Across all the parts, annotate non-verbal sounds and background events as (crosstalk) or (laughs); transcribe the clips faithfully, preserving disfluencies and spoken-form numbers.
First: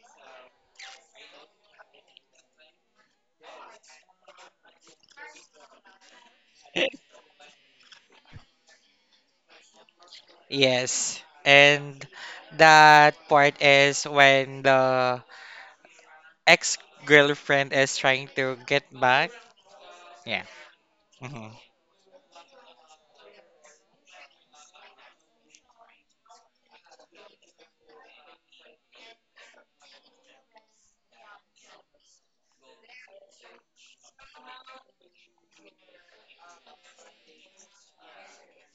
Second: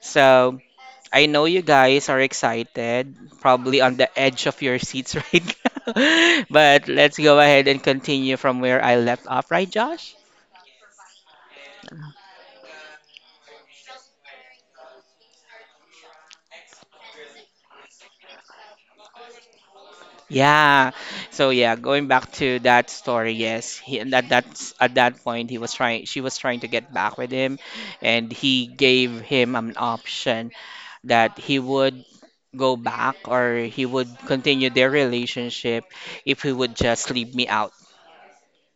So, I know you guys are excited, probably on the edge of your seats (laughs) right now. But let's go ahead and continue from where I left off, right, Josh? Yes. And that part is when the ex-girlfriend is trying to get back. Yeah. Yeah. hmm So yeah, going back to that story, yes, he, and at that that's at that point he was trying, she was trying to get back with him, and he gave him an option, that he would go back or he would continue their relationship if he would just leave me out.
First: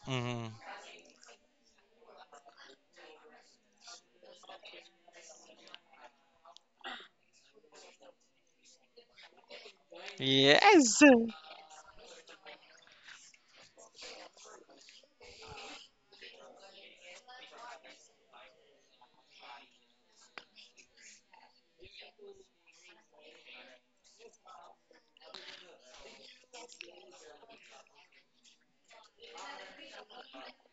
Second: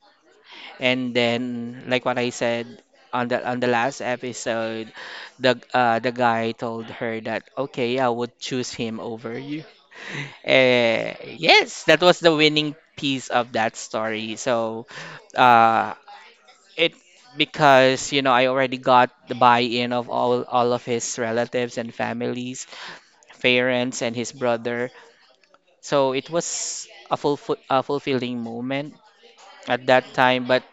hmm And then, like what I said on the on the last episode, the uh, the guy told her that, okay, I would choose him over you. (laughs) Yes. Uh, yes, that was the winning piece of that story. So, uh, it because you know I already got the buy-in of all all of his relatives and families, parents, and his brother. So it was a, fulf- a fulfilling moment at that time. But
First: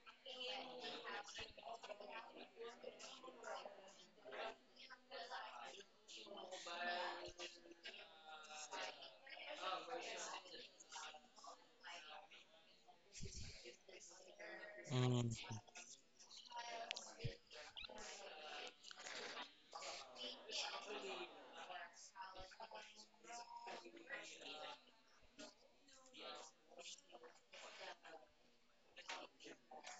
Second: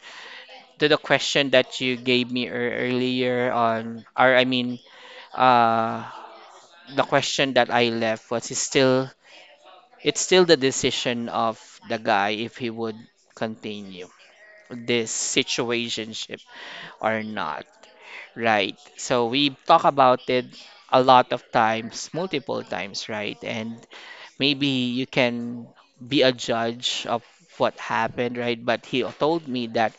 to the question that you gave me ear- earlier on, or I mean, uh, the question that I left was it's still it's still the decision of the guy if he would continue this Mm. situationship or not, right? So we talk about it a lot of times, multiple times, right? And maybe you can be a judge of what happened, right? But he told me that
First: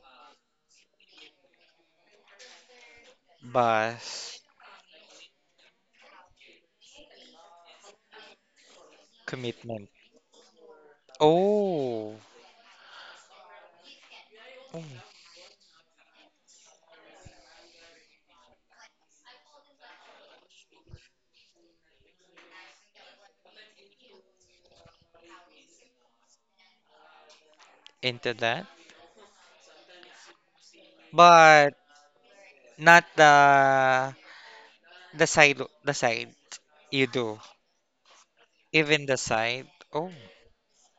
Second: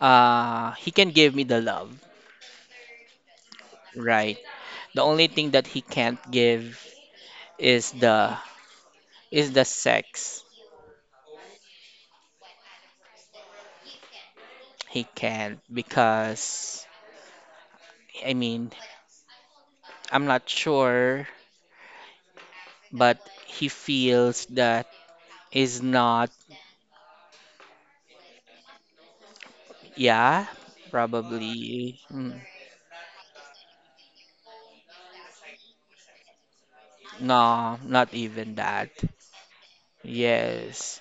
uh, he can give me the love, But right? The only thing that he can't give is the is the commitment. sex. Oh. Oh. He can't because, I mean, I'm not sure, but he feels that is not. Into that. Yeah. But Probably, mm, not the the side the side you do. no, not even that. Even the side. Oh. Yes,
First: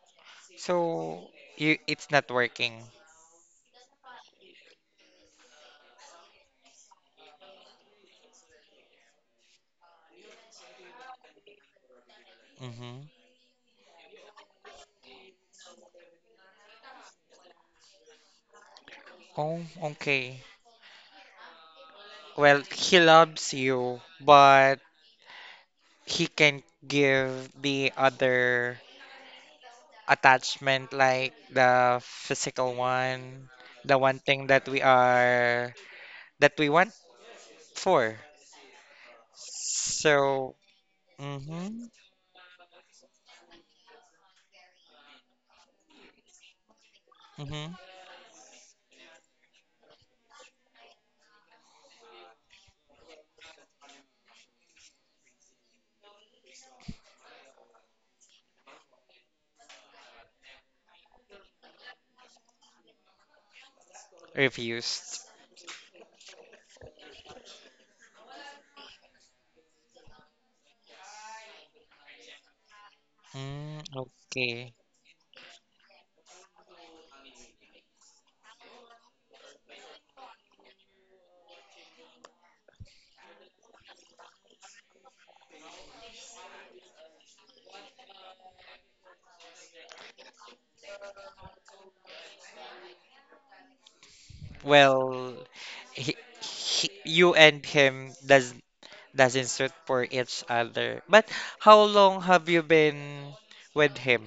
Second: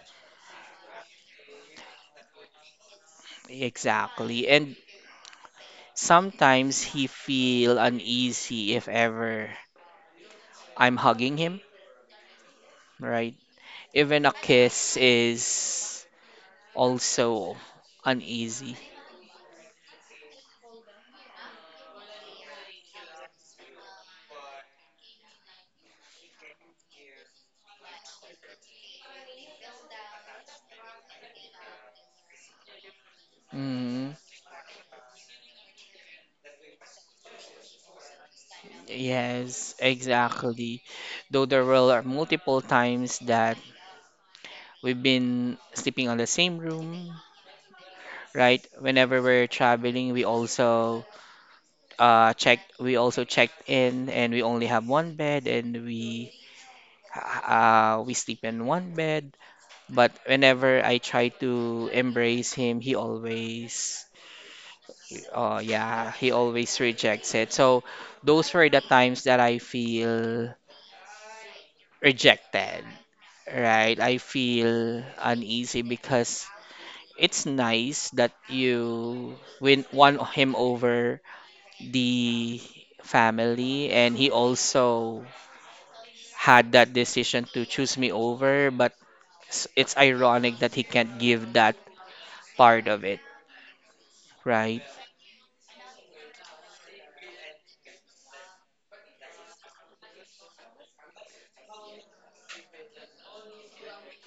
So you it's not working. exactly. And sometimes he feel uneasy if ever I'm hugging him, Mm-hmm. right? Even a kiss is also uneasy. Oh, okay. Well, he loves you, but he can give the other attachment, like the physical one, the Mm, one thing that we are that we want for. yes, So, exactly. Though there mm-hmm, were multiple times that we've been sleeping on the same room, mm-hmm, right? Whenever we're traveling, we also uh checked we also checked in and we only have one bed, and we uh we sleep in one bed. But whenever I try to embrace him, he always, refused. uh, yeah, he always rejects it. So those were the times that I feel rejected, Mm, right? I okay. feel uneasy because it's nice that you win won him over the family, and he also had that decision to choose me over, but s- it's ironic that he can't give that part of it, right? Well, he, he, you and him does doesn't suit for each other. But how long have you been with him?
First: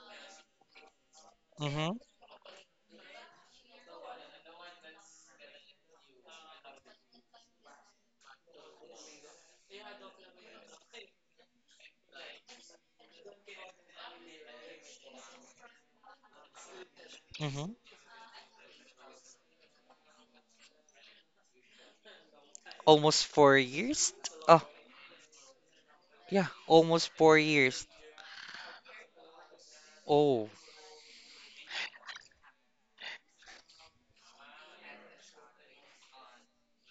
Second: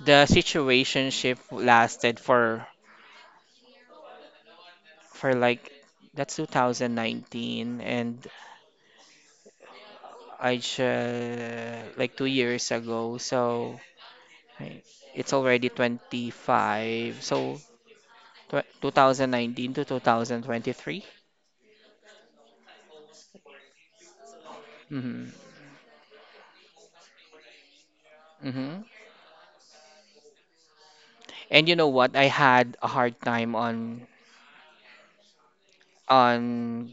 The situationship Mm-hmm. lasted for for like that's twenty nineteen, and I just like two years ago. So I- it's already twenty-five. So Mm-hmm. tw two thousand nineteen to two thousand twenty-three. Almost four years? Oh, Mm-hmm. yeah, almost four years. Mm-hmm. Oh, And you know what? I had a hard time on on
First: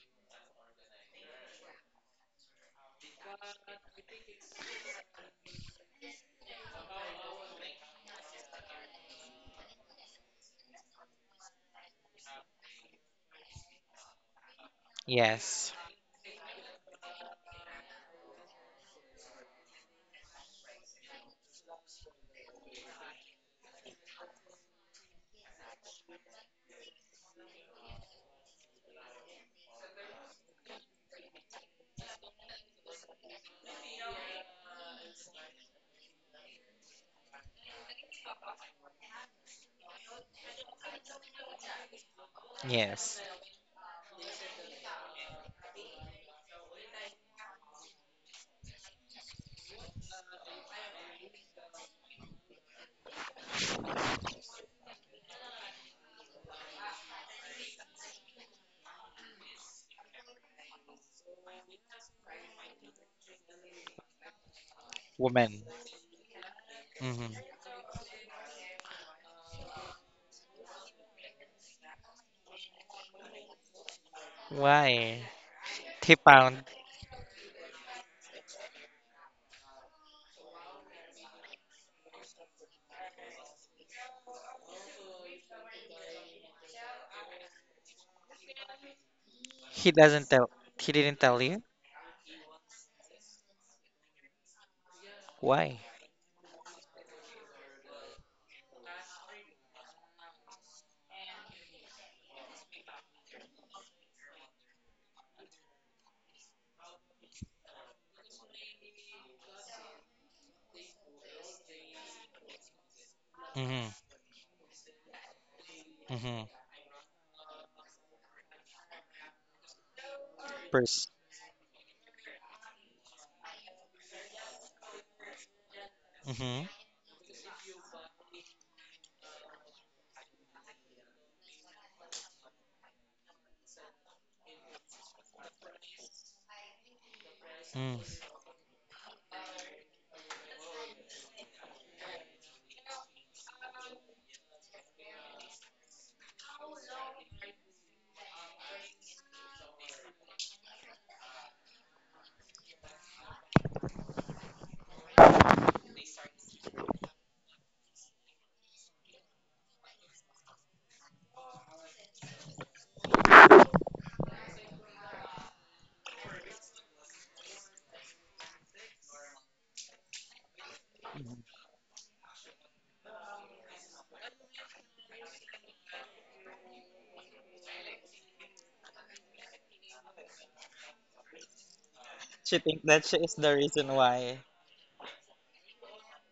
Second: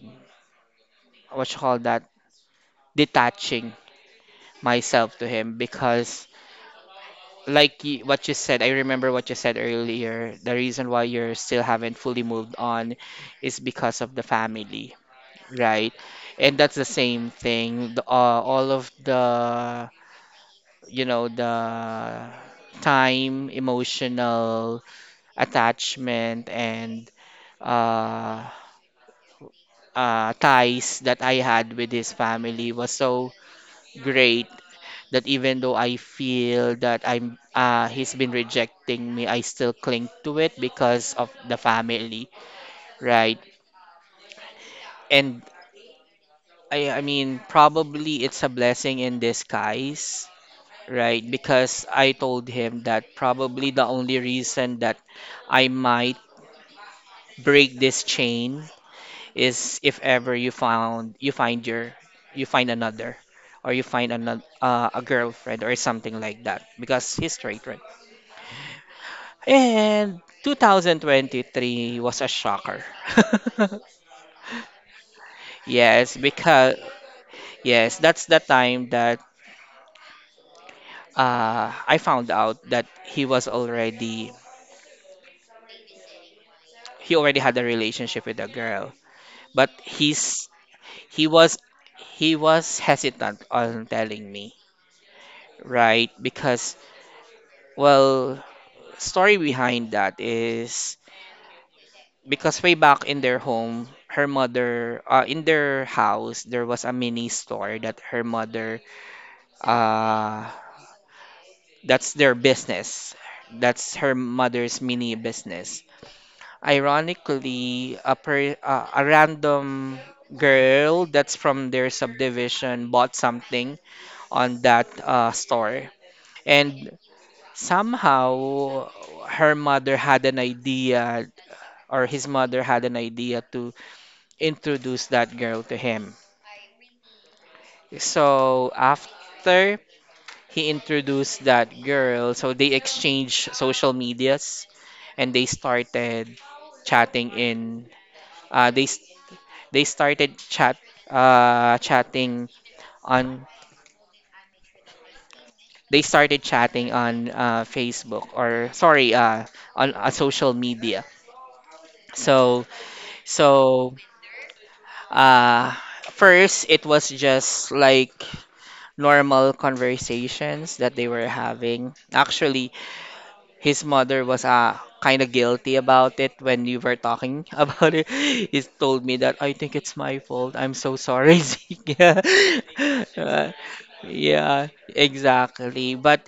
what you call that, detaching myself to him because like y- what you said, I remember what you said earlier. The reason why you're still haven't fully moved on is because of the family, yes, right? And that's the same thing. The, uh, all of the, you know, the time, emotional attachment, and uh, uh, ties that I had with his family was so great that even though I feel that I'm uh he's been rejecting me, I still cling to it because of the family, yes. right? And I I mean probably it's a blessing in disguise, right? Because I told him that probably the only reason that I might break this chain is if ever you found you find your you find another or you find another uh, a Woman. girlfriend or something like that because hmm he's straight, right? And twenty twenty-three was a shocker. Why? (laughs) He Yes, found. because yes, that's the time that uh, I found out that he was already he already had a relationship with a girl, but He doesn't tell. he's He didn't he tell was you? he was hesitant on telling me, Why? right? Because, well, story behind that is, because way back in their home, her mother, uh, in their house, there was a mini store that her mother. Uh, that's their business. That's Mm-hmm. her mother's mini business. Mm-hmm. Ironically, a, per, uh, a random Purse. girl that's from their subdivision bought something on that uh, store. Mm-hmm. And somehow her mother had an idea, or his mother had an idea, to introduce that girl to him. Mm. So after he introduced that girl. So they exchanged social medias and they started chatting in uh they s- they started chat uh chatting on they started chatting on uh Facebook, or sorry, uh on uh, social media. So so uh first it was just like normal conversations that they were having. Actually, his mother was uh, kind of guilty about it when you were talking (laughs) about it. He told me that, I think it's my fault. I'm so sorry, (laughs) Zeke. Yeah. She think that she is the Uh, reason why. yeah, exactly. But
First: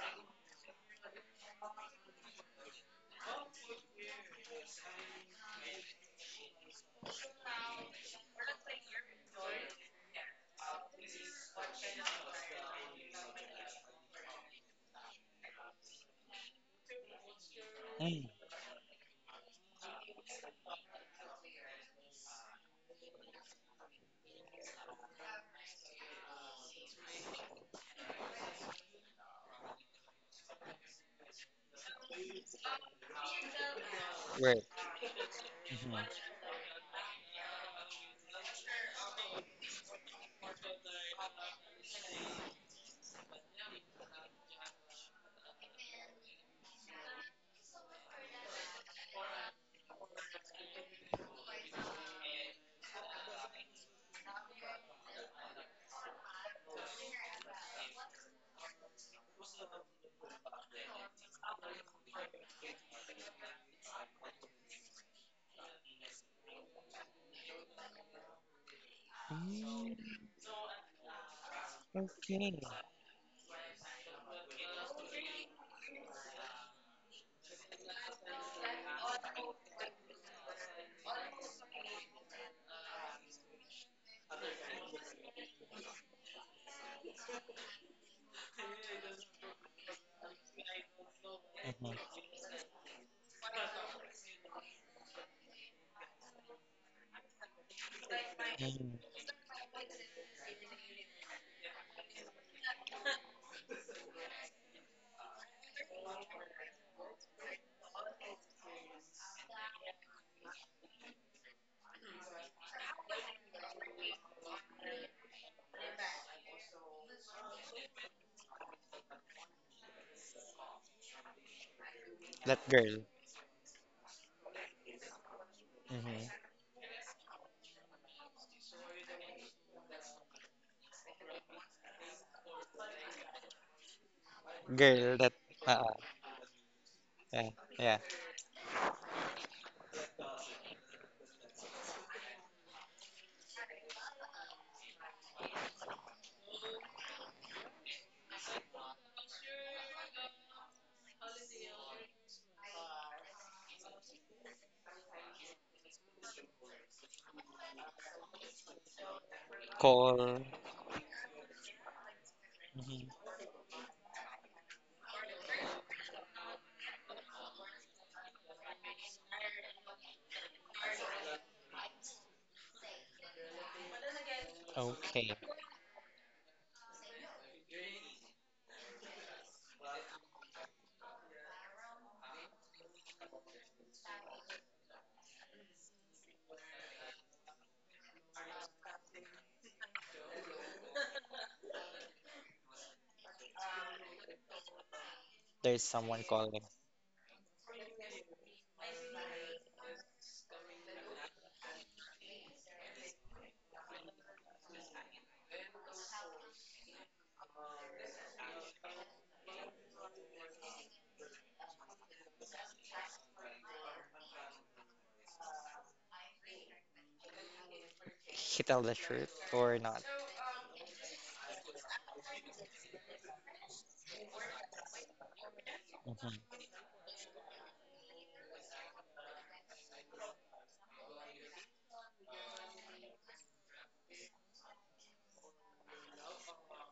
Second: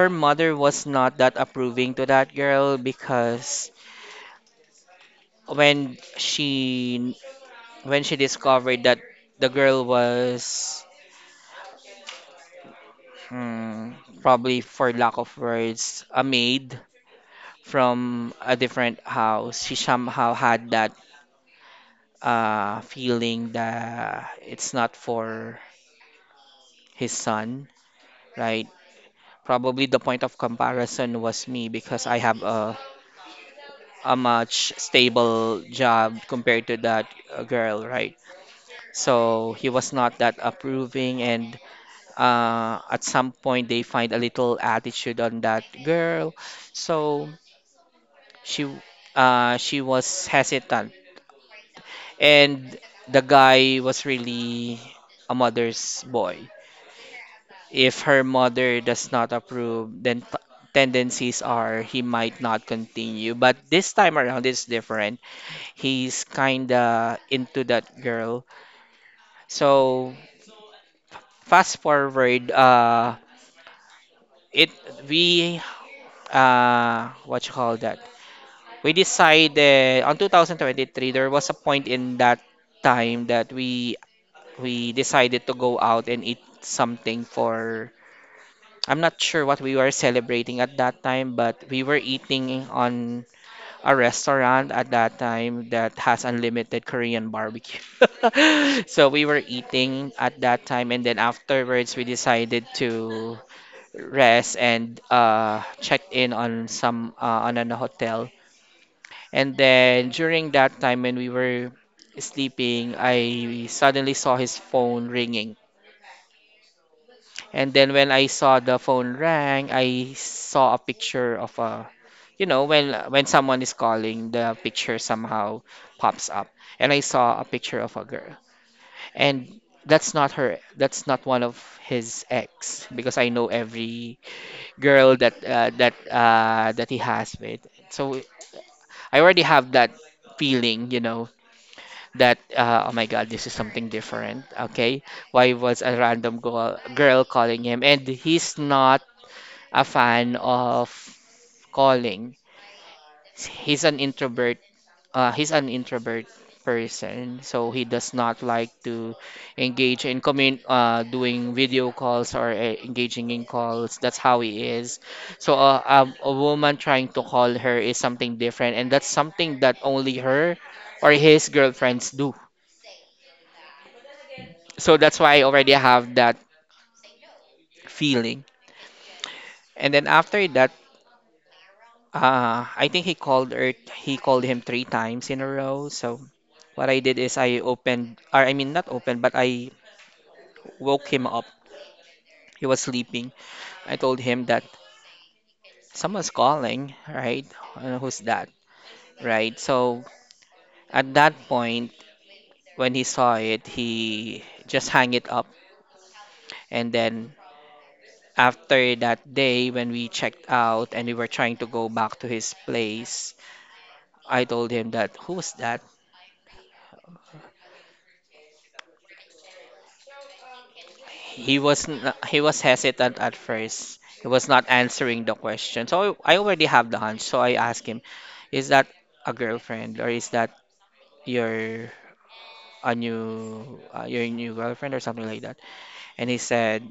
her mother was not that approving to that girl because when she when she discovered that the girl was, hmm, probably for lack of words, a maid Mm. from a different house. She somehow had that uh, feeling that it's not for his son, right? Probably the point of comparison was me because I have a a Right. much stable job Mm-hmm. compared to that uh, girl, right? So he was not that approving, and uh, at some point they find a little attitude on that girl. So she uh, she was hesitant, and the guy was really a mother's boy. If her mother does not approve, then t- tendencies are he might not continue. But this time around, it's different. He's kinda into that girl. So fast forward, Okay. uh, it we uh what you call that? We decided on twenty twenty-three. There was a point in that time that we we decided to go out and eat something, for I'm not sure what we were celebrating at that time, but we were Mm-hmm. eating on a restaurant at that time that has unlimited Korean barbecue. (laughs) So Mm-hmm. we were eating at that time, and then afterwards we decided to rest and uh, check in on some uh, on an hotel. And then during that time when we were sleeping, I suddenly saw his phone ringing. And then when I saw the phone rang, I saw a picture of a, you That know, when girl. when someone is calling, the picture somehow Mm-hmm. pops up. And I saw a picture of a girl. And that's not her, that's not one of his ex because I know every Girl girl that that uh, uh, uh, that uh, that he has yeah, with. yeah. So I already have that feeling, you know, that uh, oh my God, this is something different. Okay, why was a random girl girl calling him? And he's not a fan of calling. He's an introvert. Uh, he's an introvert person, so he does not like to engage in Call. commun uh, doing video calls or uh, Mm-hmm. engaging in calls. That's how he is. So uh, a, a woman trying to call her is something different, and that's something that only her or his girlfriends do. So that's Okay. why I already have that feeling. And then after that, Uh, I think he called her, he called him three times in a row. So what I did is I opened, or I mean not opened, but I woke him up. He was sleeping. I told him that There's someone someone's calling, calling, right? Uh, who's that, right? So at that point, when he saw it, he just hung it up. And then after that day, when we checked out and we were trying to go back to his place, I told him that who was that? he tell the truth or not. He was n- he was hesitant at first. He was not answering the question. So I Mhm. already have the hunch. So I asked him, "Is that a girlfriend or is that your a new uh, your new girlfriend or something like that?" And he said,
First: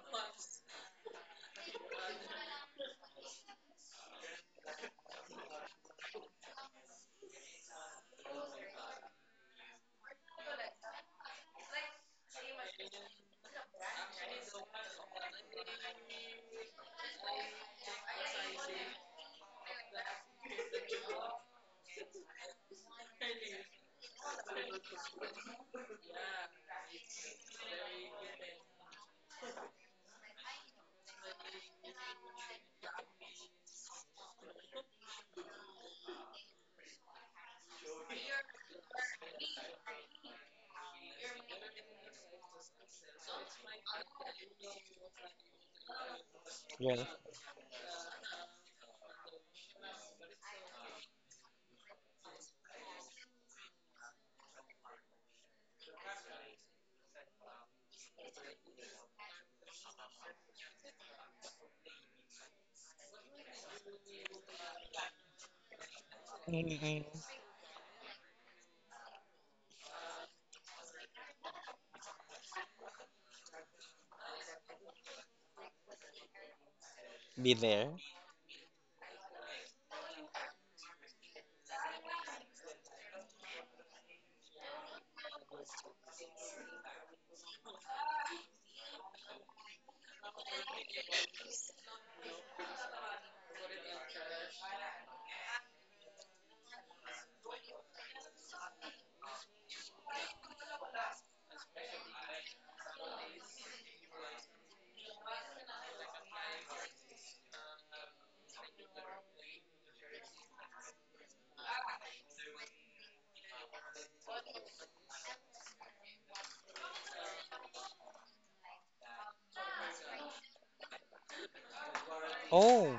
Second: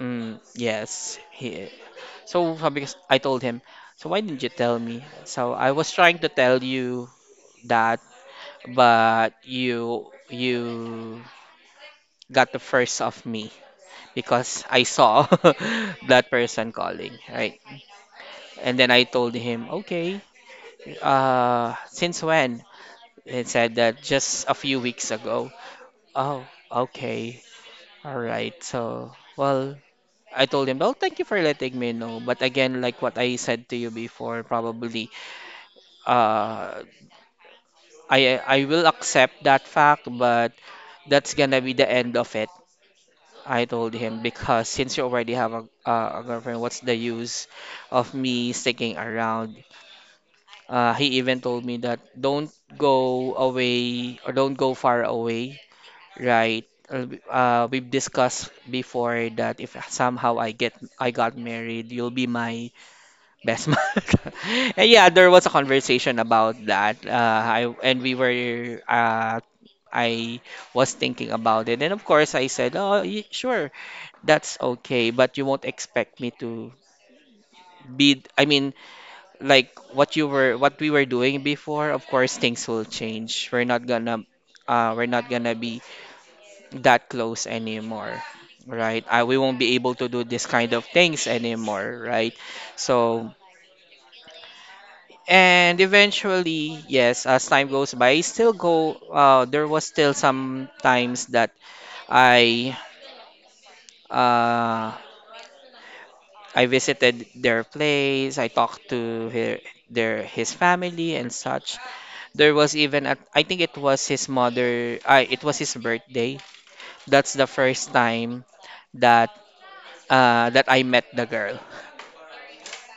mm, "Yes." He so sabi ko s- I told him, "So why didn't you tell me? So I was trying to tell you that, but you you got the first of me, because I saw (laughs) that person calling, right?" And then I told him, okay, uh, since when? He said that just a few weeks ago. Oh, okay, all right. So, well, I told him, well, thank you for letting me know. But again, like what I said to you before, probably, uh, I I will accept that fact, but that's gonna be the end of it, I told him, because since you already have a, uh, a girlfriend, what's the Really? use of me sticking around? Uh, he even told me that don't go away or don't go far away, right? Uh, we- uh, we've discussed before that if somehow I get I got married, you'll be my best month. (laughs) And yeah, there was a conversation about that. Mm-mm. Uh, I and we were uh, I was thinking about it, and of course I said, "Oh, y- sure, that's okay, but you won't expect me to Be there. be." I mean, like what you were, what we were doing before. Of course, things will change. We're not gonna, uh, we're not gonna be that close anymore, right? Uh, we won't be able to do this kind of things anymore, right? So And eventually, yes, as time goes by, I still go. Uh, there was still some times that I uh, I visited their place. I talked to her, their his family and such. There was even a, I think it was his mother. I It was his birthday. That's the first time that uh, that I met the girl Oh. Mm.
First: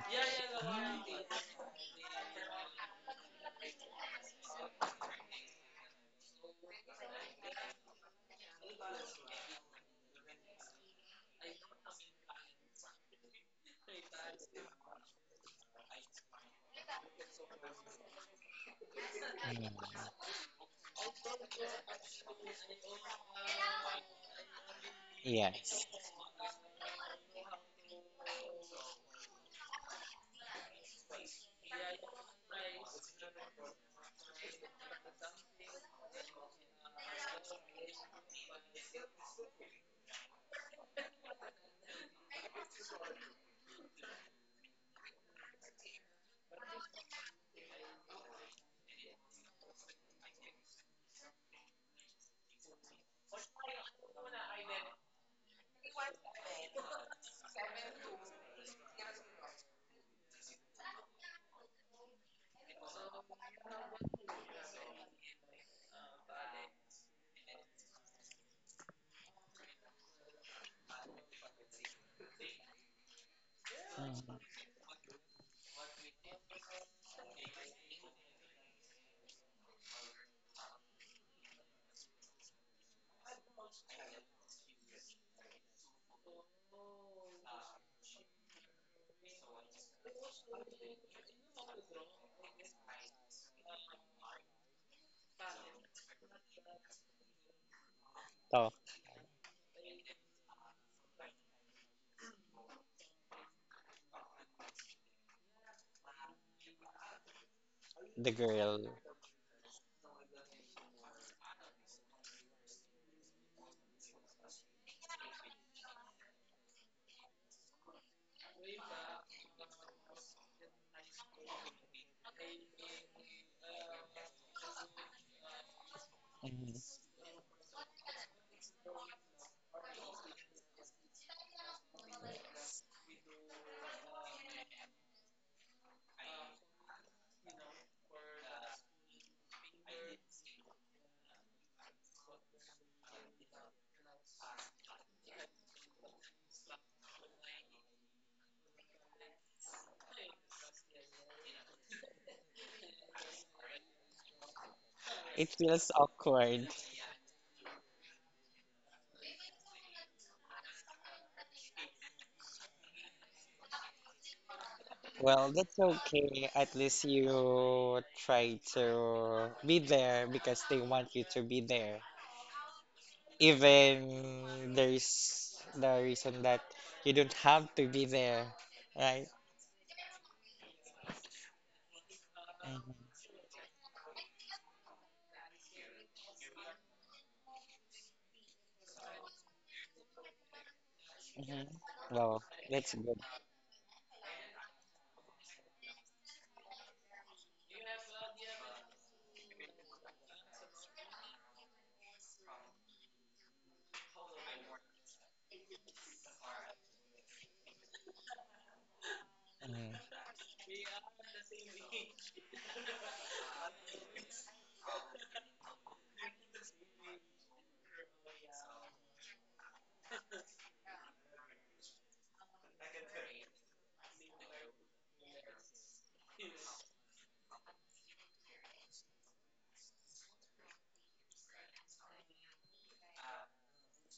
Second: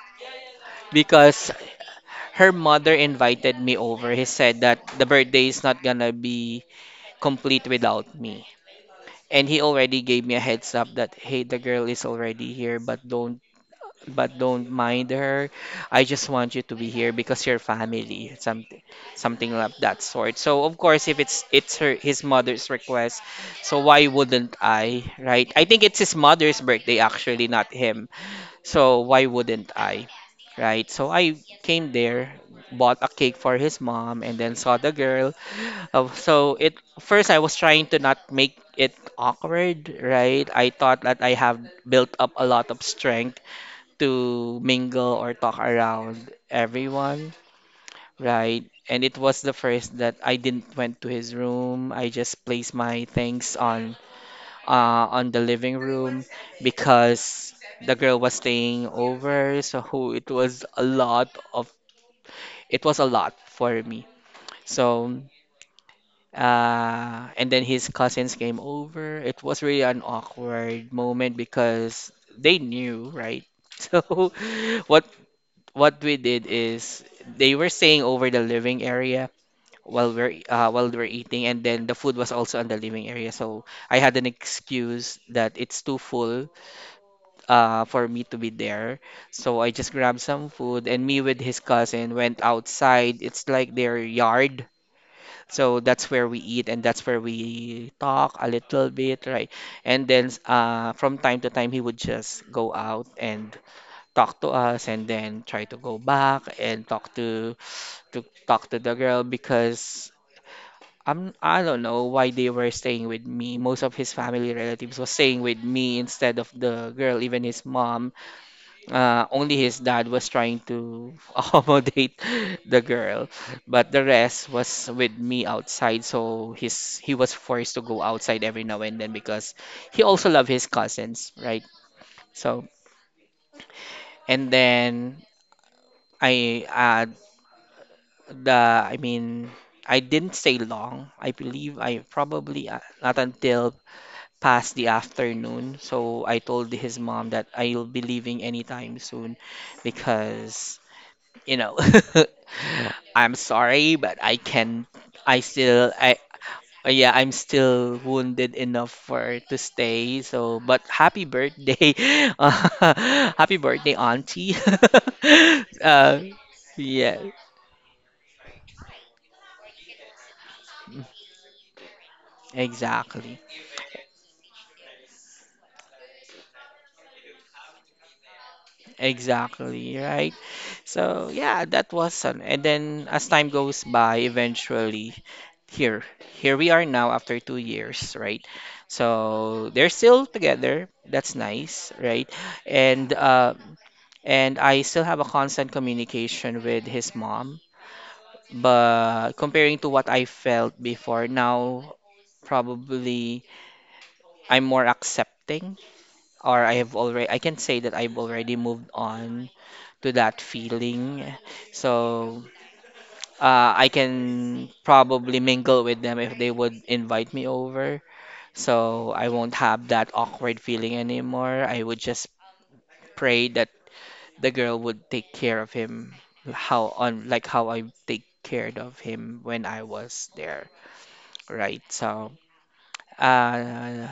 because her mother invited me over. He said that the birthday is not gonna be complete without me. And he already gave me a heads up that hey, the girl is already here, but don't but don't mind her. I just want you to be here because you're family, something something of that sort. So of course, if it's it's her his mother's request, so why wouldn't I, right? I think Yes. it's his mother's birthday actually, not him. So why wouldn't I, right? So I came there, bought a cake for his mom, and then saw the girl. Uh, so it First I was trying to not make it awkward, right? I thought that I have built up a lot of strength to mingle or talk around everyone, right? And it was the first that I didn't went to his room. I just placed my things on uh, on the living room because the girl was staying over. So it was a lot of it was a lot for me. So uh, and then his cousins came over. It was really an awkward moment because they knew, right? (laughs) So Mhm. what what we did is they were staying over the living area while we're uh, while we're eating, and then the food was also on the living area. So I had an excuse that it's too full uh, for me to be there. So I just grabbed some food, and me with his cousin went outside. It's like their yard. So that's where we eat, and that's where we talk a Oh, little bit, right? And then uh, from time to time, he would just go out and talk to us, and then try to go back and talk to to the talk girl. to the girl because. I'm, I don't know why they were staying with me. Most of his family relatives was staying with me instead of the girl, even his mom, uh, only his dad was trying to (laughs) accommodate the girl, but the rest was with me outside. So his Mhm. he was forced to go outside every now and then because he also loved his cousins, right? So and then I uh, the I mean I didn't stay long. I believe I probably uh, not until past the afternoon. So I told his mom that I'll be leaving anytime soon because you know (laughs) I'm sorry but I can I It feels still I awkward. uh, yeah I'm still wounded enough for to stay so but happy birthday. (laughs) Uh, happy birthday auntie. Well, that's (laughs) uh, okay. At least yeah, you try to be there because they want you to be there. exactly. Even there's the reason that you don't have to be there, right? Exactly, right? So yeah, that was an and Mhm. then as time goes by, eventually here here we are now after two years, right? So they're still together. That's Mhm. nice, right? Well, that's And good. uh and I still have a constant communication with his mom. But comparing to what I felt before, now probably I'm more accepting, or I have already I can say that I've already moved on Mhm. to that feeling. So uh, I can probably mingle with them if they would invite me over. So I won't have that awkward feeling anymore. I would just pray that the girl would take care of him how on like how I take care of him when I was there, right? So uh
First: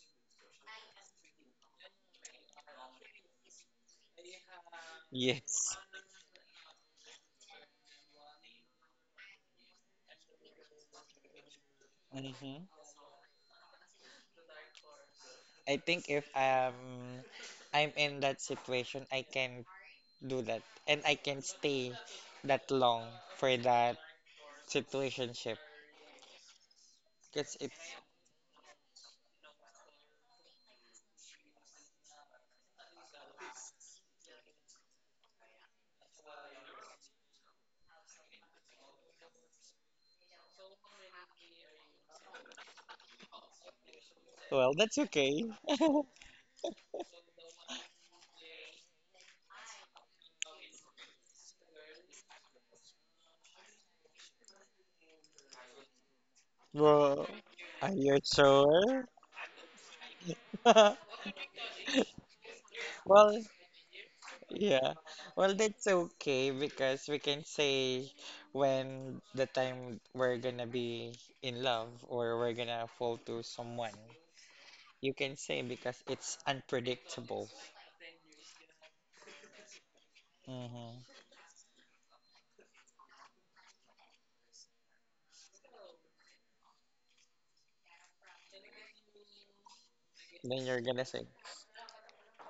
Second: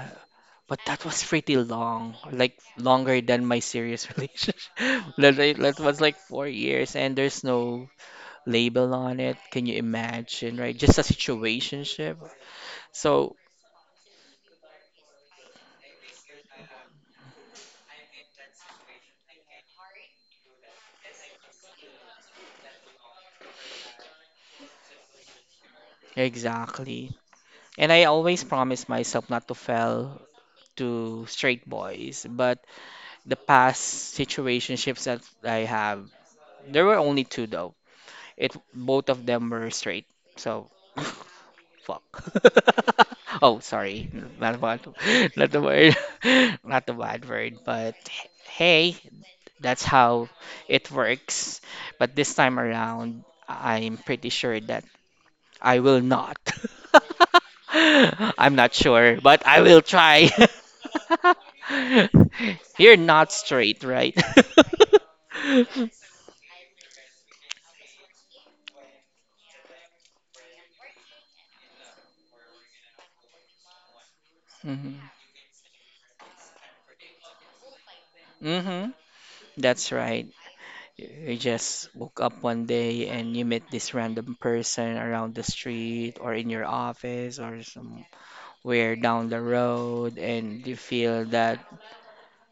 but that was pretty long, like longer than my serious (laughs) relationship. That Yes. That was like four years, and there's no label on it. Can you imagine, right? Just a situationship. hmm So, I think if um I'm in that situation, I can do that and I can stay that long for that situationship exactly. because it's And I always promise myself not to fall to straight boys, but the past situationships that I have, there were only two though. It Both of them were straight. So, (laughs) fuck. (laughs) Oh, sorry, not a well, bad, that's (laughs) okay. not the (laughs) word, (laughs) not the bad word, but hey, that's how it works. But this time around, I'm pretty sure that I will not. Well, (laughs) are you I'm not sure? sure, but I will try. (laughs) Well, (laughs) You're not straight, right? yeah. Well, that's (laughs) okay because we can say when the time we're gonna be in love or we're gonna fall to someone. Hmm. You can say because it's unpredictable. Hmm. That's right. hmm You just woke up one day and you met this random person around the street or in your office or somewhere down the road, and Then you you're gonna feel say, that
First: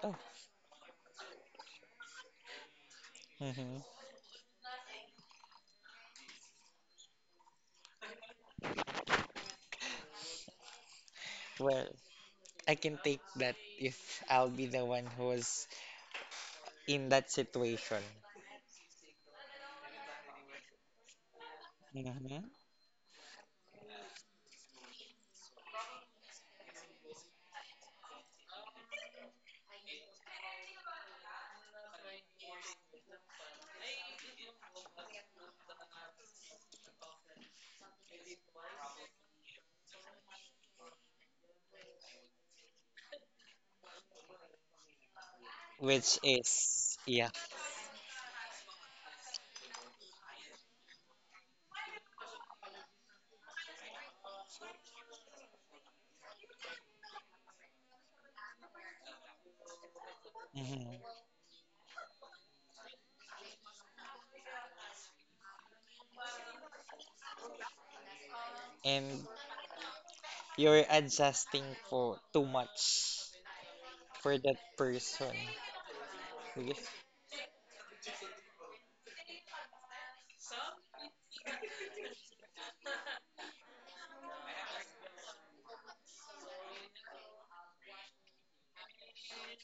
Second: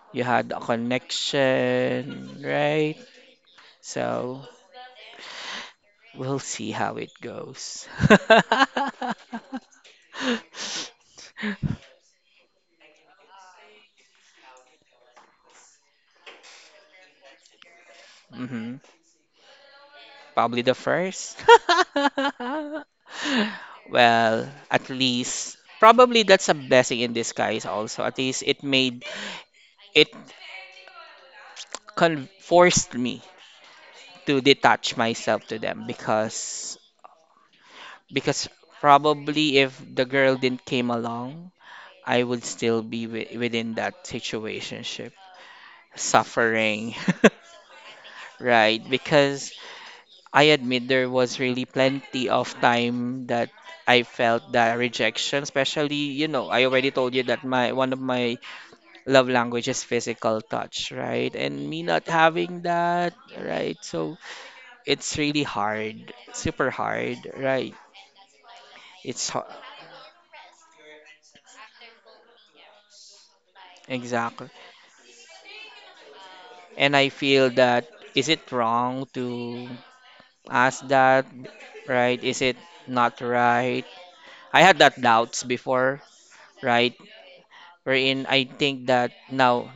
oh, you had a connection, right? hmm So we'll see how it goes. (laughs) Well, I can take that if I'll be the one who was in that situation. Hmm. Probably the first. (laughs) hmm Well, at least probably that's a blessing in disguise also. At least it made it con- forced me to detach myself to them because because probably if the girl didn't came along, I would still be wi- within that situationship, Which suffering, is, yeah. (laughs) right? Because I admit there was really plenty of time that I felt that rejection, especially, you know, I already told you that my one of my love language is physical touch, hmm right? And me not having that, right? So it's really hard, super hard, right? It's And hard. you're adjusting for too much for Exactly. that person. And Because I feel that, is it wrong to ask that, right? Is it not right? I had that doubts before, right? Wherein I think that now,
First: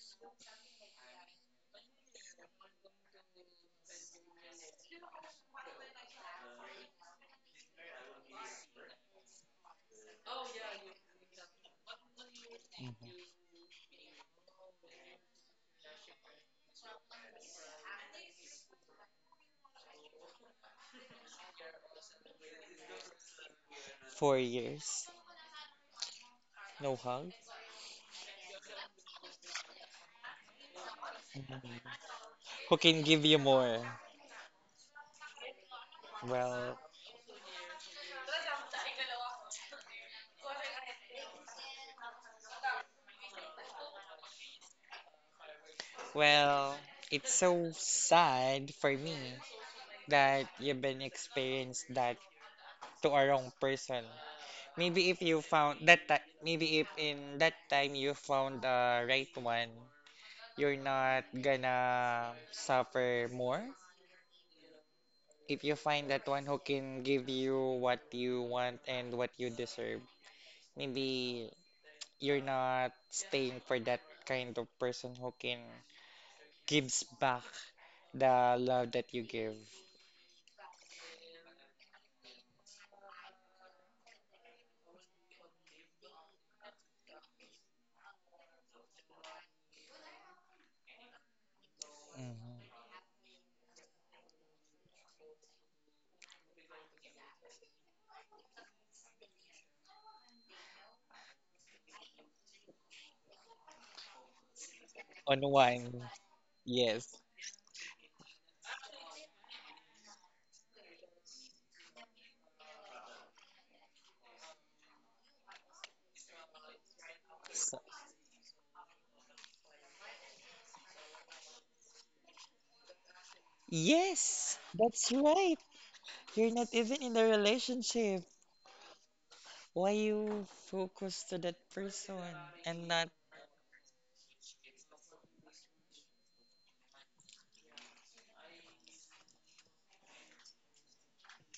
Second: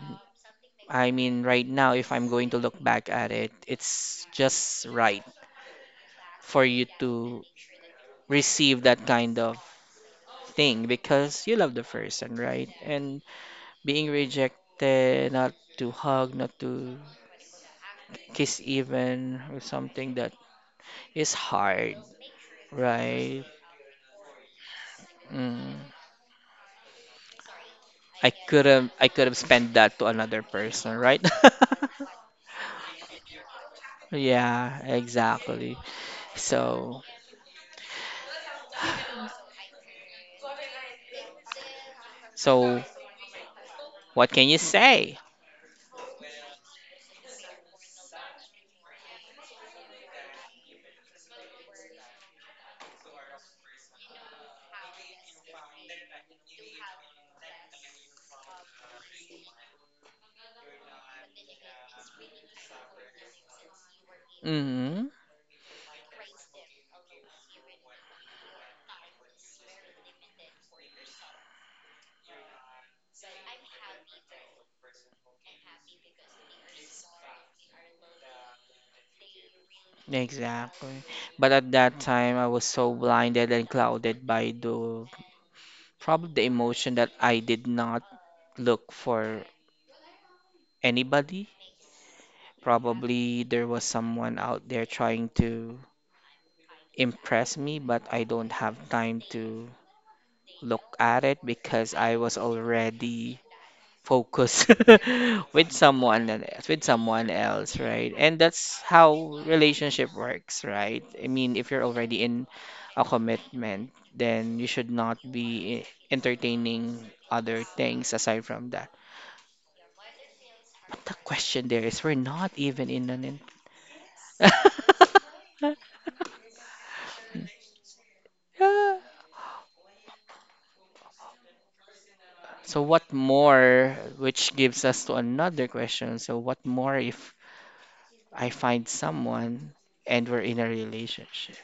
I mean, right now, if I'm going to look back at it, it's just right for you to receive that kind of thing because you love the person, right? And mhm, being rejected, not to hug, not to kiss even, or something, that is hard, right? four years, Mm. no hug. I could have I could have spent that to another person, right? Mhm. (laughs) Who can give you more? Yeah, exactly. Well, So, so what can you say? well, it's so sad for me that you've been experienced that to a wrong person. Maybe if you found that ti- maybe if in that time you found the right one, you're not gonna suffer more. Mm-hmm. If you find that one who can give you what you want and what you deserve, maybe you're not staying for that kind of person who can gives back the love that you give. Exactly. But at that time, I was so blinded and clouded by the, probably the emotion, that I did not look for anybody. Mhm. Probably there was someone out there trying to impress me, but I don't have time to look at it because I was already focus On (laughs) with one, someone else, with yes. someone else, right? And that's how relationship works, right? I mean, if you're already in a commitment, then you should not be eh, entertaining other So, things aside from that. But the question there is, we're not even in an, in- yes, (laughs) that's right. You're not even in the relationship. yeah. Why you focus to that person So and what not? more, which gives us to another question. So what more if I find someone and we're in a relationship?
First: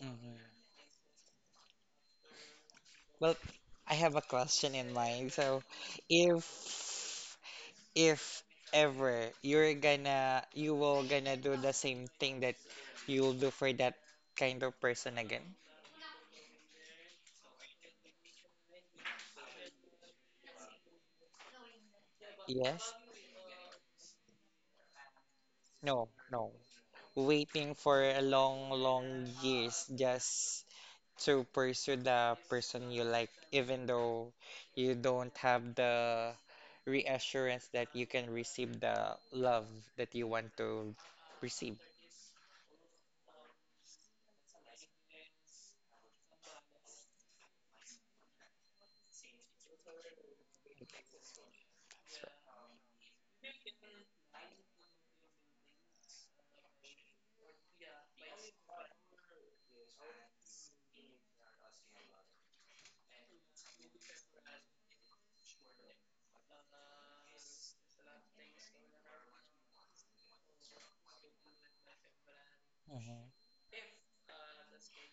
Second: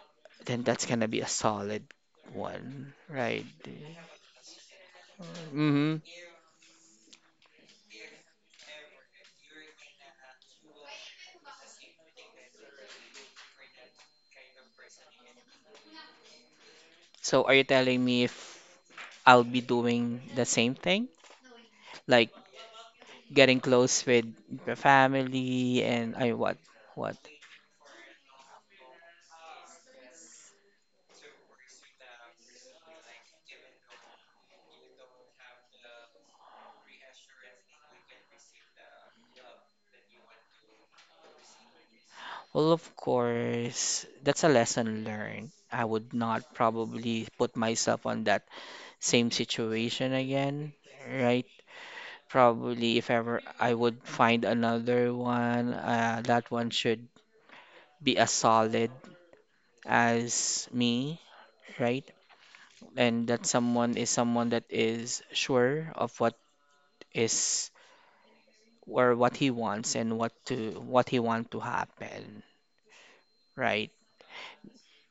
Mhm. Then that's gonna be a solid one, Well, right? I have a question in mind. So, Mm-hmm. if if ever you're gonna you will gonna do the same thing that you'll do for that kind of person again? So are you telling me if I'll be doing the same thing? Like Yes? getting close with the family No, and I no. what? What? Waiting for a long, long years just to pursue the person you like, even though you don't have the reassurance that you can receive the love that you want to receive. Well, of course, that's a lesson learned. I would not probably put myself on that same situation again, right? Probably if ever I would find another one, uh, that one should be a solid as me, right? And that someone is someone that is sure of what is, or what he wants and what to what he want to happen, Mm-hmm. right?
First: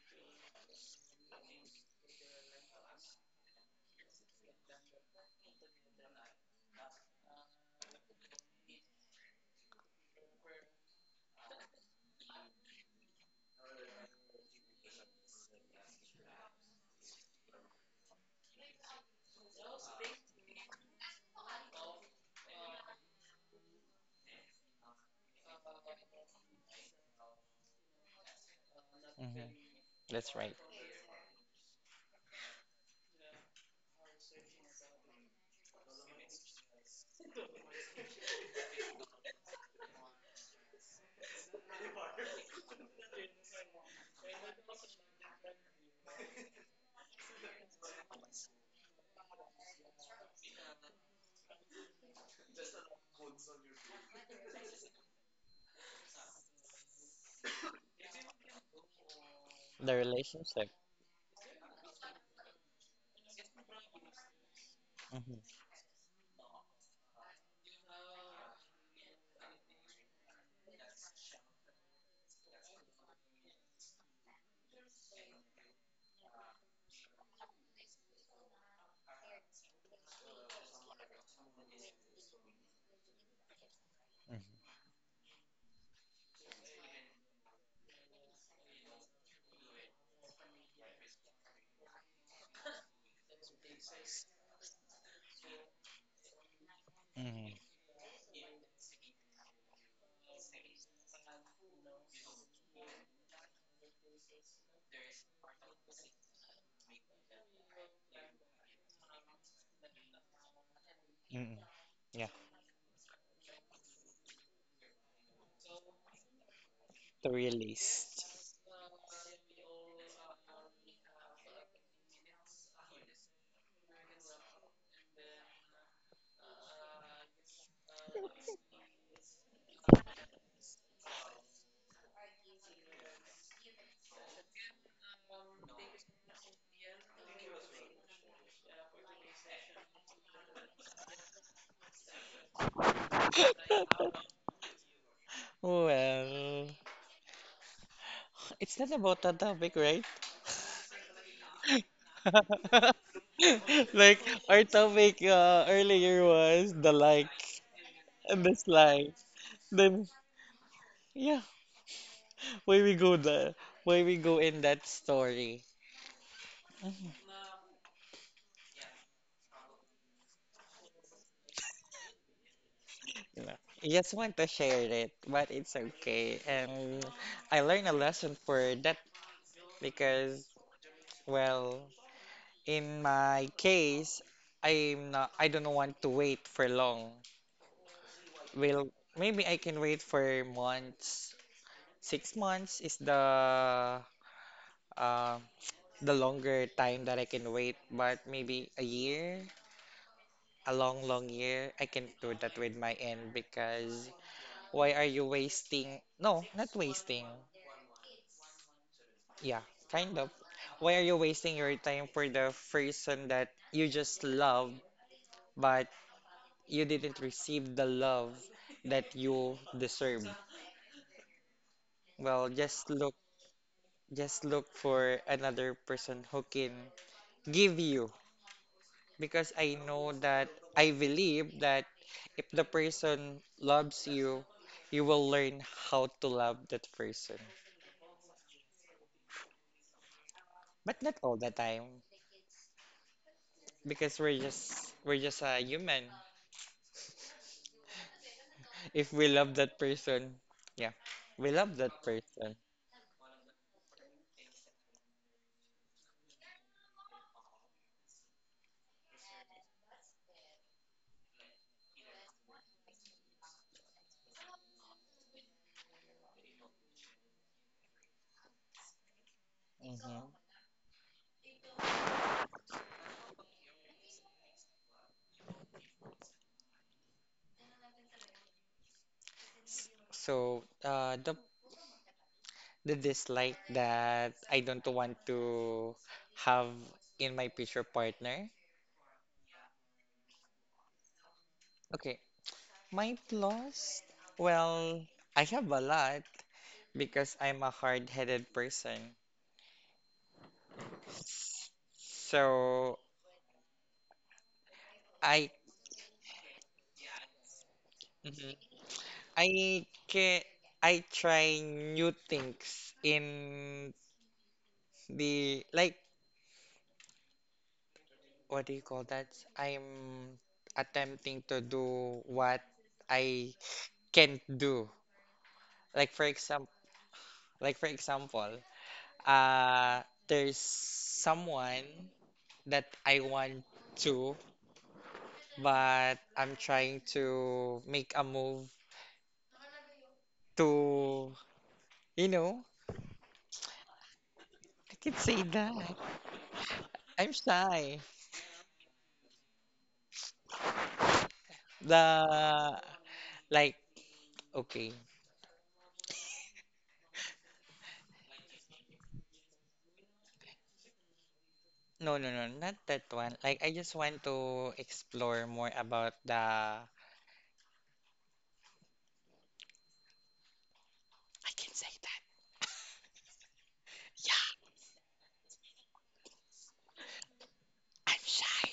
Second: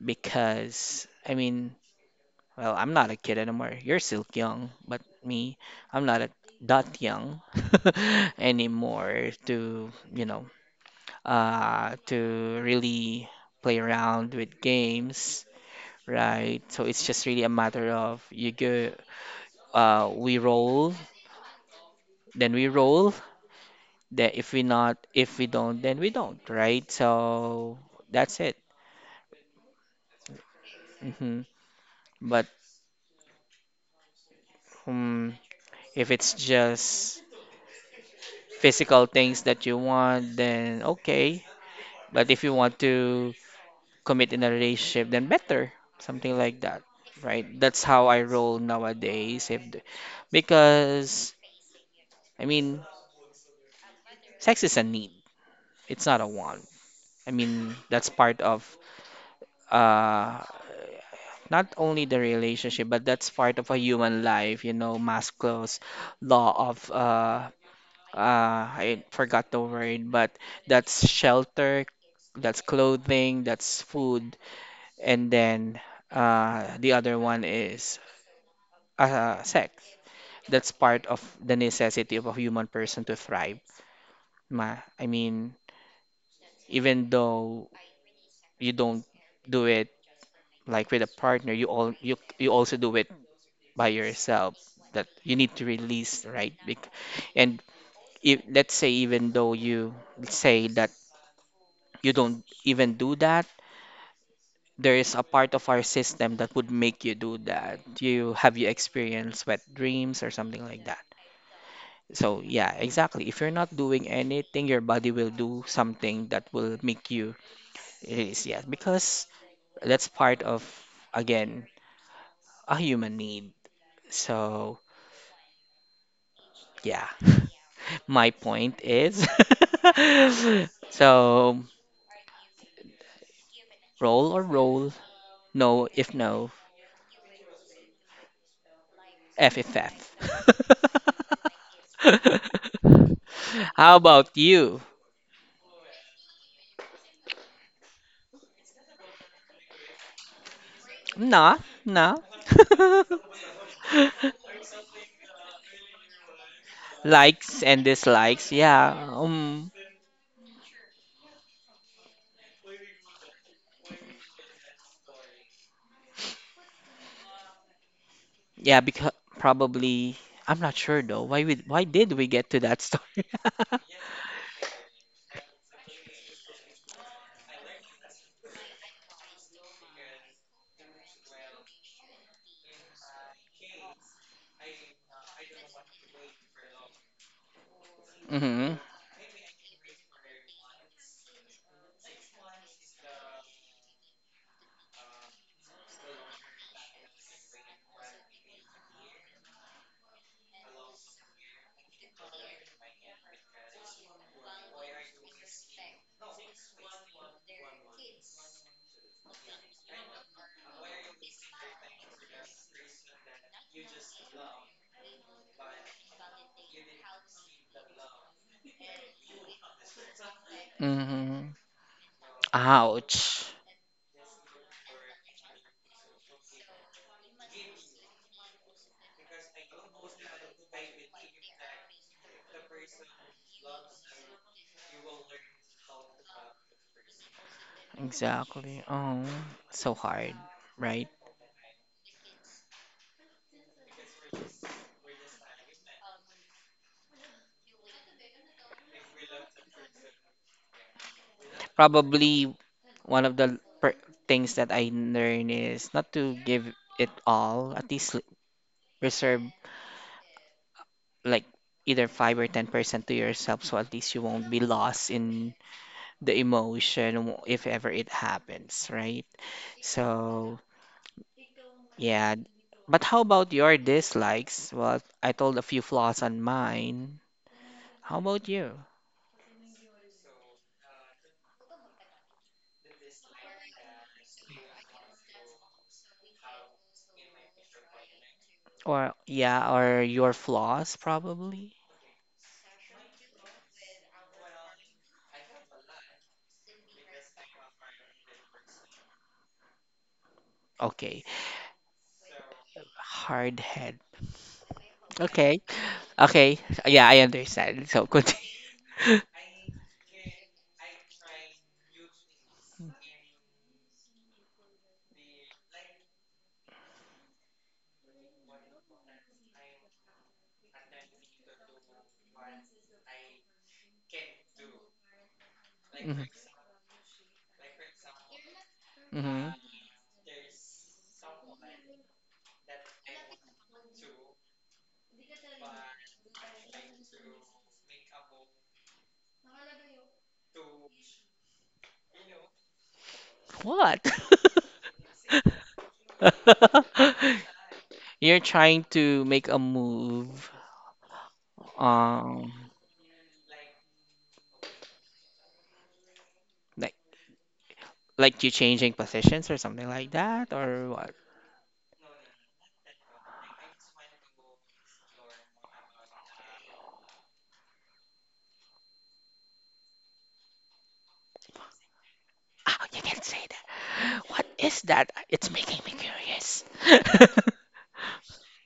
Because I mean, well, I'm not a kid anymore. You're still young, but me, I'm not a, that young (laughs) anymore to, you know, uh to really play around with games. Right, so it's just really a matter of you go uh we roll, then we roll, then if we not, if we don't then we don't, right? So that's it. Mm-hmm. That's right. Hmm. But um, if it's just physical things that you want, then okay, but if you want to commit in a relationship, then better something like that, right? That's how I roll nowadays, if the, because I mean, sex is a need, it's not a want. I mean, that's part of The uh relationship. not only the relationship, but that's part of a human life, you know, Mm-hmm. Maslow's law of uh uh I forgot the word, but that's shelter, that's clothing, that's food, and then uh the other one is uh sex. That's part of the necessity of a human person to thrive. Mm-hmm. Ma I mean, even though you don't do it like with a partner, you all you you also do it by yourself, that you need to release, right? Bec- Mm-hmm. And if, let's say, even though you say that you don't even do that, there is a part of our system that would make you do that. You have you experienced wet dreams or something like that. Mm-hmm. Yeah. So yeah, exactly. If you're not doing anything, your body will do something that will make The you release. release. Yeah, because that's part of, again, a human need. So yeah. (laughs) My point is, (laughs) so roll or roll, no if no, F if F. (laughs) (laughs) How about you? Well, it's not about the topic, right? Nah, nah. (laughs) (laughs) Like our topic uh, earlier was the like Likes and and dislikes, dislike. yeah. Um, Then yeah, why we go the why we go in that story. yeah, because probably I'm not sure though. Why we, why did we get to that story? You know, (laughs) I just want to share it, but it's okay. And I learned a lesson for that because well, in my case, I'm not. I don't want to wait for long. Mm-hmm. Well, maybe I can wait for months. Six months is the um, the longer time that I can wait, but maybe a year, a long, long year, I can do that with my end because why are you wasting? No, not wasting. Yeah, kind of. Why are you wasting your time for the person that you just love, but you didn't receive the love that you deserve? Mm-hmm. Well, just look, Ouch. just look for another person who can give you because I know that I believe that if the person loves you, you will learn how to love that person. Exactly. Oh, so hard, But right? not all the time because we're just we're just a human. If we love that person, yeah, we love that person. Probably one of the per- things that I learn is not to give it all, at least l- reserve like either five or ten percent to yourself so at least you won't be lost in the emotion w- if ever it happens, right? Mhm. So, yeah. But how about your dislikes? Well, I told a few flaws on mine. How about you? S- So uh, the the dislike that I don't want to have in my future partner. Or, yeah, or your flaws probably? Okay, my flaws. Well, I have a lot. Because I'm a hard-headed person. Okay. So Hard head. I Okay. Okay. Yeah, I understand. So mhm. continue. (laughs) I can I try new things in the like what do you call that? I'm attempting to do what I can't do. Like for Mhm. example, like for example, Mhm. uh there's someone that I want to, but I'm trying to make a move to. You know, What? I can say that. I'm (laughs) shy. You're trying to make a move, um, The like okay. like like you changing positions or something like that, or what? No, no, no, not that one. Like I just want to explore more about the I can say that. Oh, you can say that. What Yeah, is that? It's making me curious. (laughs) I'm shy.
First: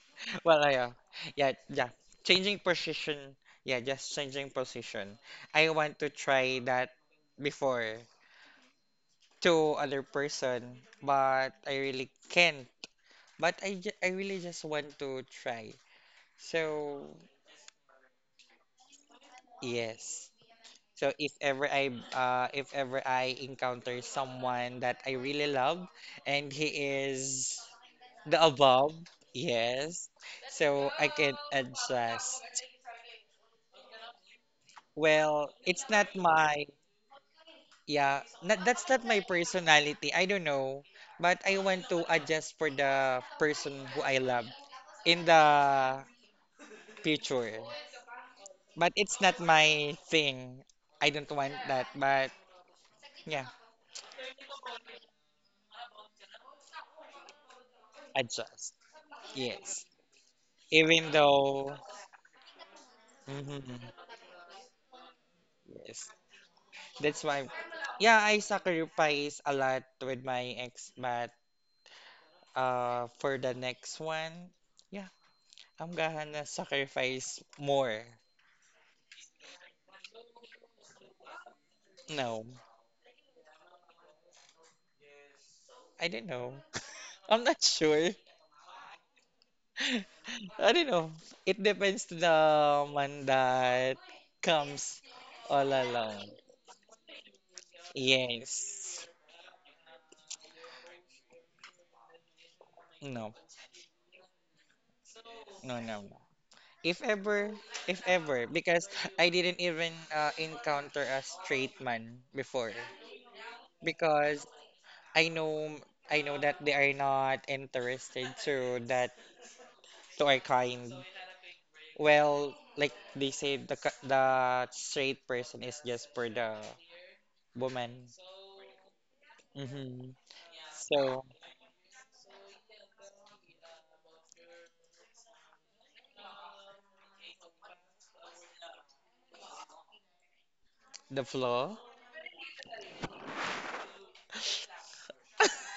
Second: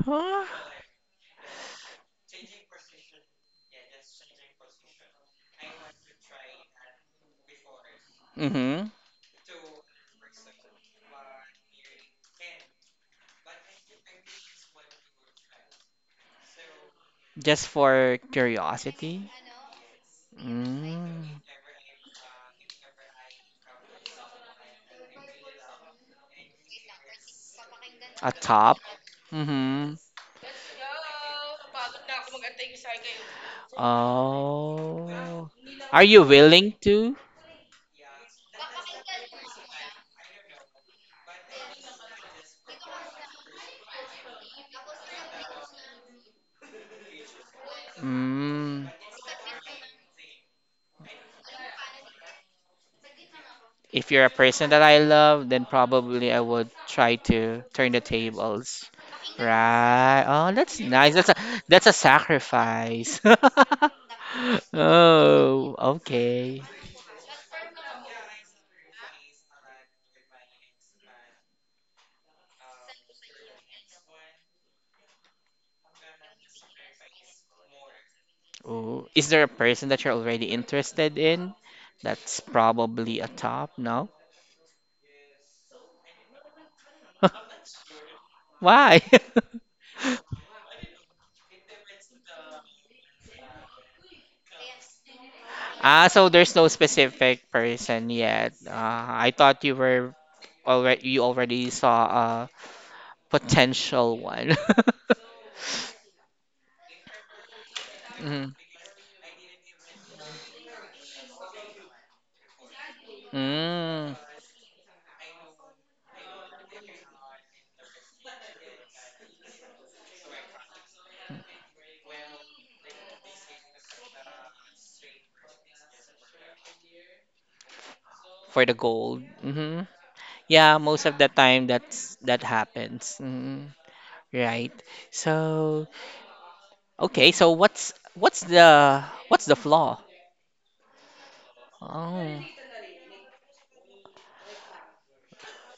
Huh? Well, I, uh, yeah, yeah. Changing position. Yeah, just changing position. I want to try that before Mm-hmm. to other person, but I really can't. But I, ju- I really just want to try. So, Just for curiosity. yes. So if Mm. ever I uh, if ever I encounter someone that I really love and he is A the top. above, Mm-hmm. yes. So I can adjust. Oh. Well, it's Are not you my willing to? yeah, not, that's not my personality. I don't know, but I want to adjust for the person who I love in the future. Mm. But it's not my thing. I don't want that, but yeah, If you're a person that I love, then probably I would try to turn the adjust. tables. Yes. Right. Oh, that's Even nice. That's a though, That's a sacrifice. mhm. (laughs) Oh, Yes, okay. that's why. Yeah, I sacrifice a lot with my ex, but uh, for the next one, yeah, I'm gonna sacrifice more. Oh, is there a person that you're already interested in? That's No, probably a top, no? I don't know. I'm (laughs) not sure. Why? (laughs) (laughs) I don't know. It depends to the one that comes all Ah, so along. there's no specific person yet. Uh, Yes. I thought you were already you already saw a No, potential one. (laughs) no, no, no. If ever, if ever, Mm. because I didn't even uh, encounter a straight man before, Mm. because I know I know that they are not interested to that to our kind. Well, like they say, the ki- the straight person is just for the woman. For the gold. Hmm. hmm Yeah, most of So the time that's that happens. Hmm. Right. So, okay, so what's what's the what's the flaw? the flaw. Oh. (laughs)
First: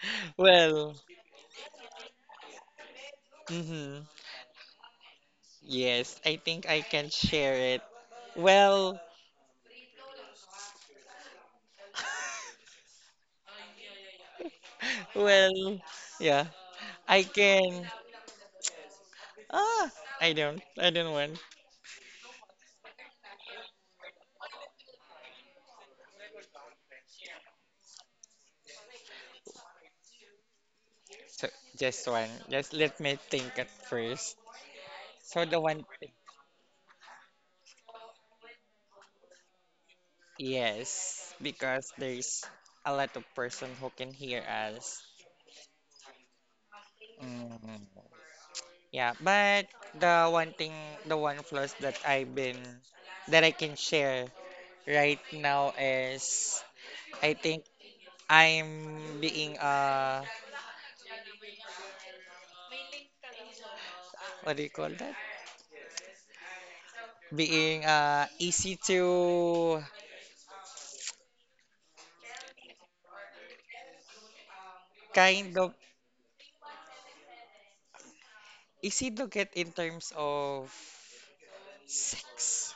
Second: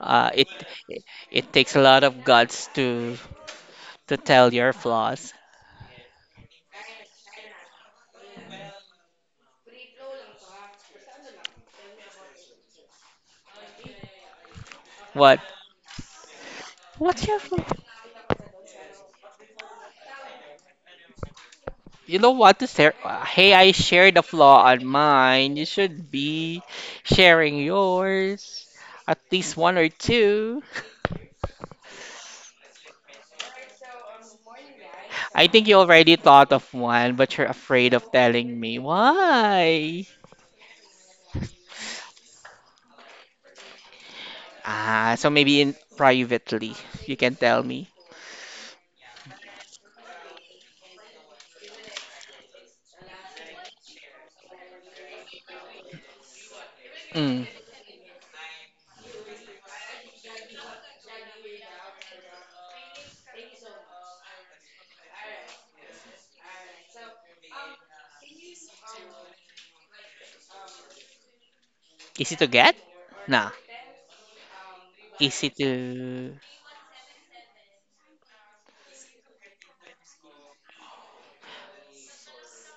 Uh, it Well, it takes a lot of guts to hmm to tell your flaws. yes, I think I can share it. Well, (laughs) What? well, yeah. I What's your flaw? can. Ah, I don't. I don't want. You don't want to share. uh, Hey, I shared the flaw on mine. You should be sharing yours. At least one or two. (laughs) So just one. Just let me think at first. So I the think you one, already thought of one, but you're afraid of telling me. Why? yes, because there's a lot of person who can hear us. Ah, so maybe in privately, you can Mm, tell me. yeah, but the one thing, the one flaws that I've been, that I can share right now is, I Mm. think I'm being uh, what do you call that? Being uh easy to Easy to get? Nah. Easy kind of. to. Is it look in terms of sex?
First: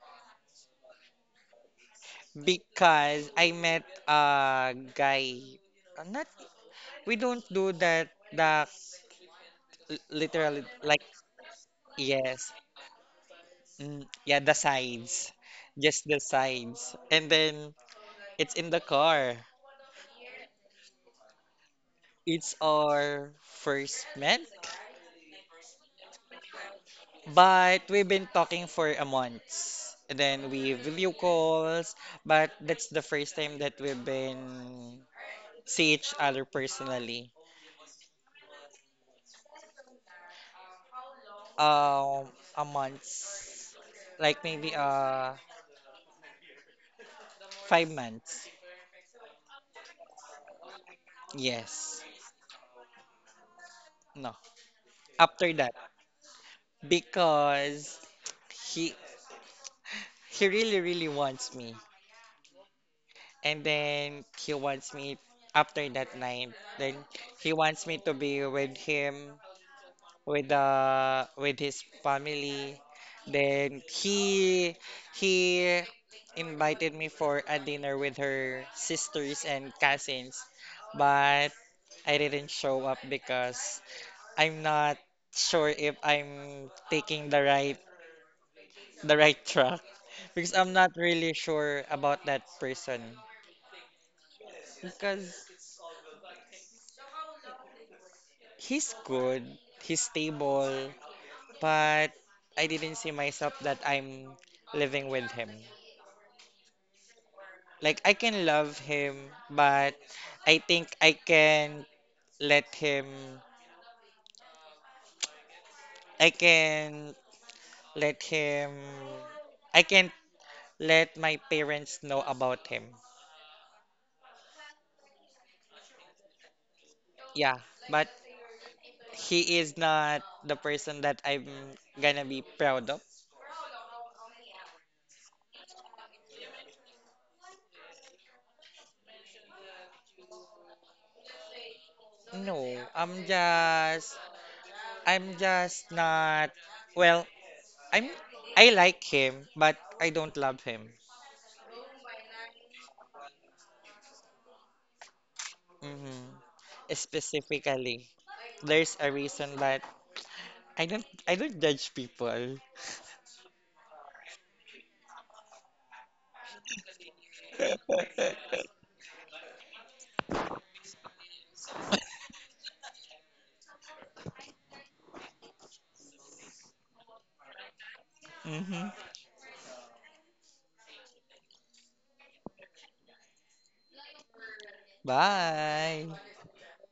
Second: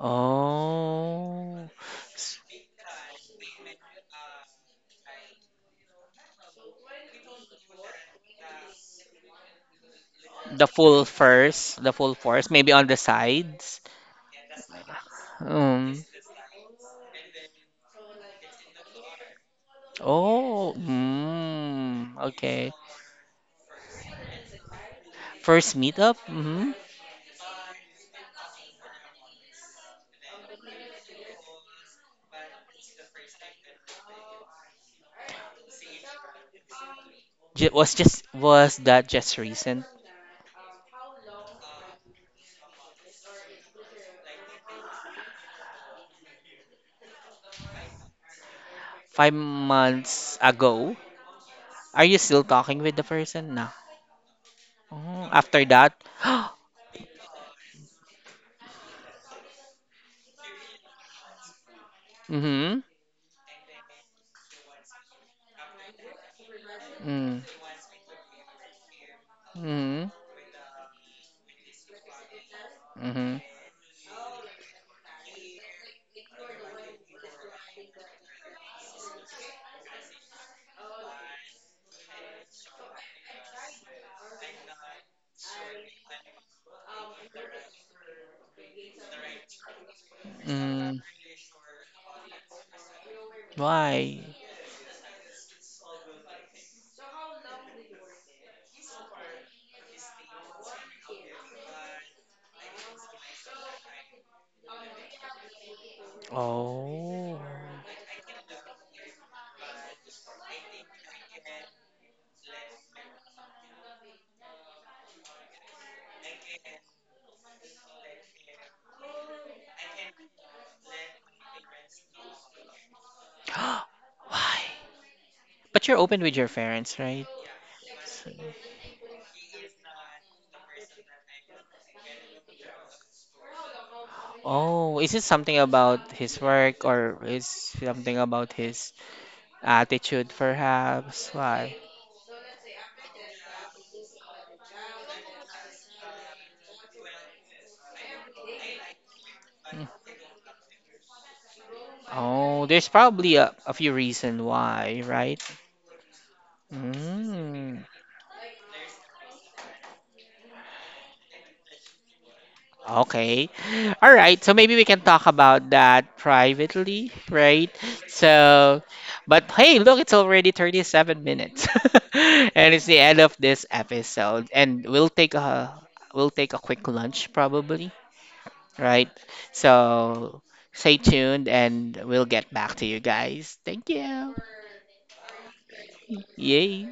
Oh. S- Because I met a guy. uh, Not we don't do that. The literally The like full first, the full force, yes, maybe on the sides. mm, yeah, the sides, Um. just the sides, and then it's in the car. Oh, mm, It's okay. our first met, First meetup? Mm-hmm. but we've been talking for a month. And then we video calls, but that's the first time that we've been see each other personally J was just Was that just recent? um a month like maybe uh five months Five months ago? yes Are you still talking with the person? No. no Oh, after after that that? (gasps) because he he really really wants me Mm-hmm. and then he wants me after that night then Mm. he wants me to be with him Mm-hmm. with the with his family. Mm-hmm. Then he he invited me for a dinner with her sisters and cousins, but I didn't show up because I'm not sure if I'm taking the right the right (laughs) track because I'm not Mm. really sure about that person Why? because he's good, he's stable, but I didn't see myself that I'm living with him. Oh. (gasps) Like I can love him, but I think I can let him I can let him I can let my parents know about him. Why? But you're open with your parents, right? Yeah, but So- he is not the person that I'm gonna be proud of. Oh, is it something about his work or is something about his attitude, perhaps? Why? No, I'm just I'm just not well, I'm I like him, but Mm. I don't love him. Oh, there's probably a, a few reason why, right? hmm Mm. Specifically, there's a reason that I don't I don't judge people. Okay. All right. So maybe we can talk about that privately, right? (laughs) So, but hey, look, it's already thirty-seven minutes. (laughs) And it's the end of this episode. And we'll take a we'll take a quick lunch probably, hmm right? So, stay tuned and we'll get back to you guys. Thank you. Bye. Yay.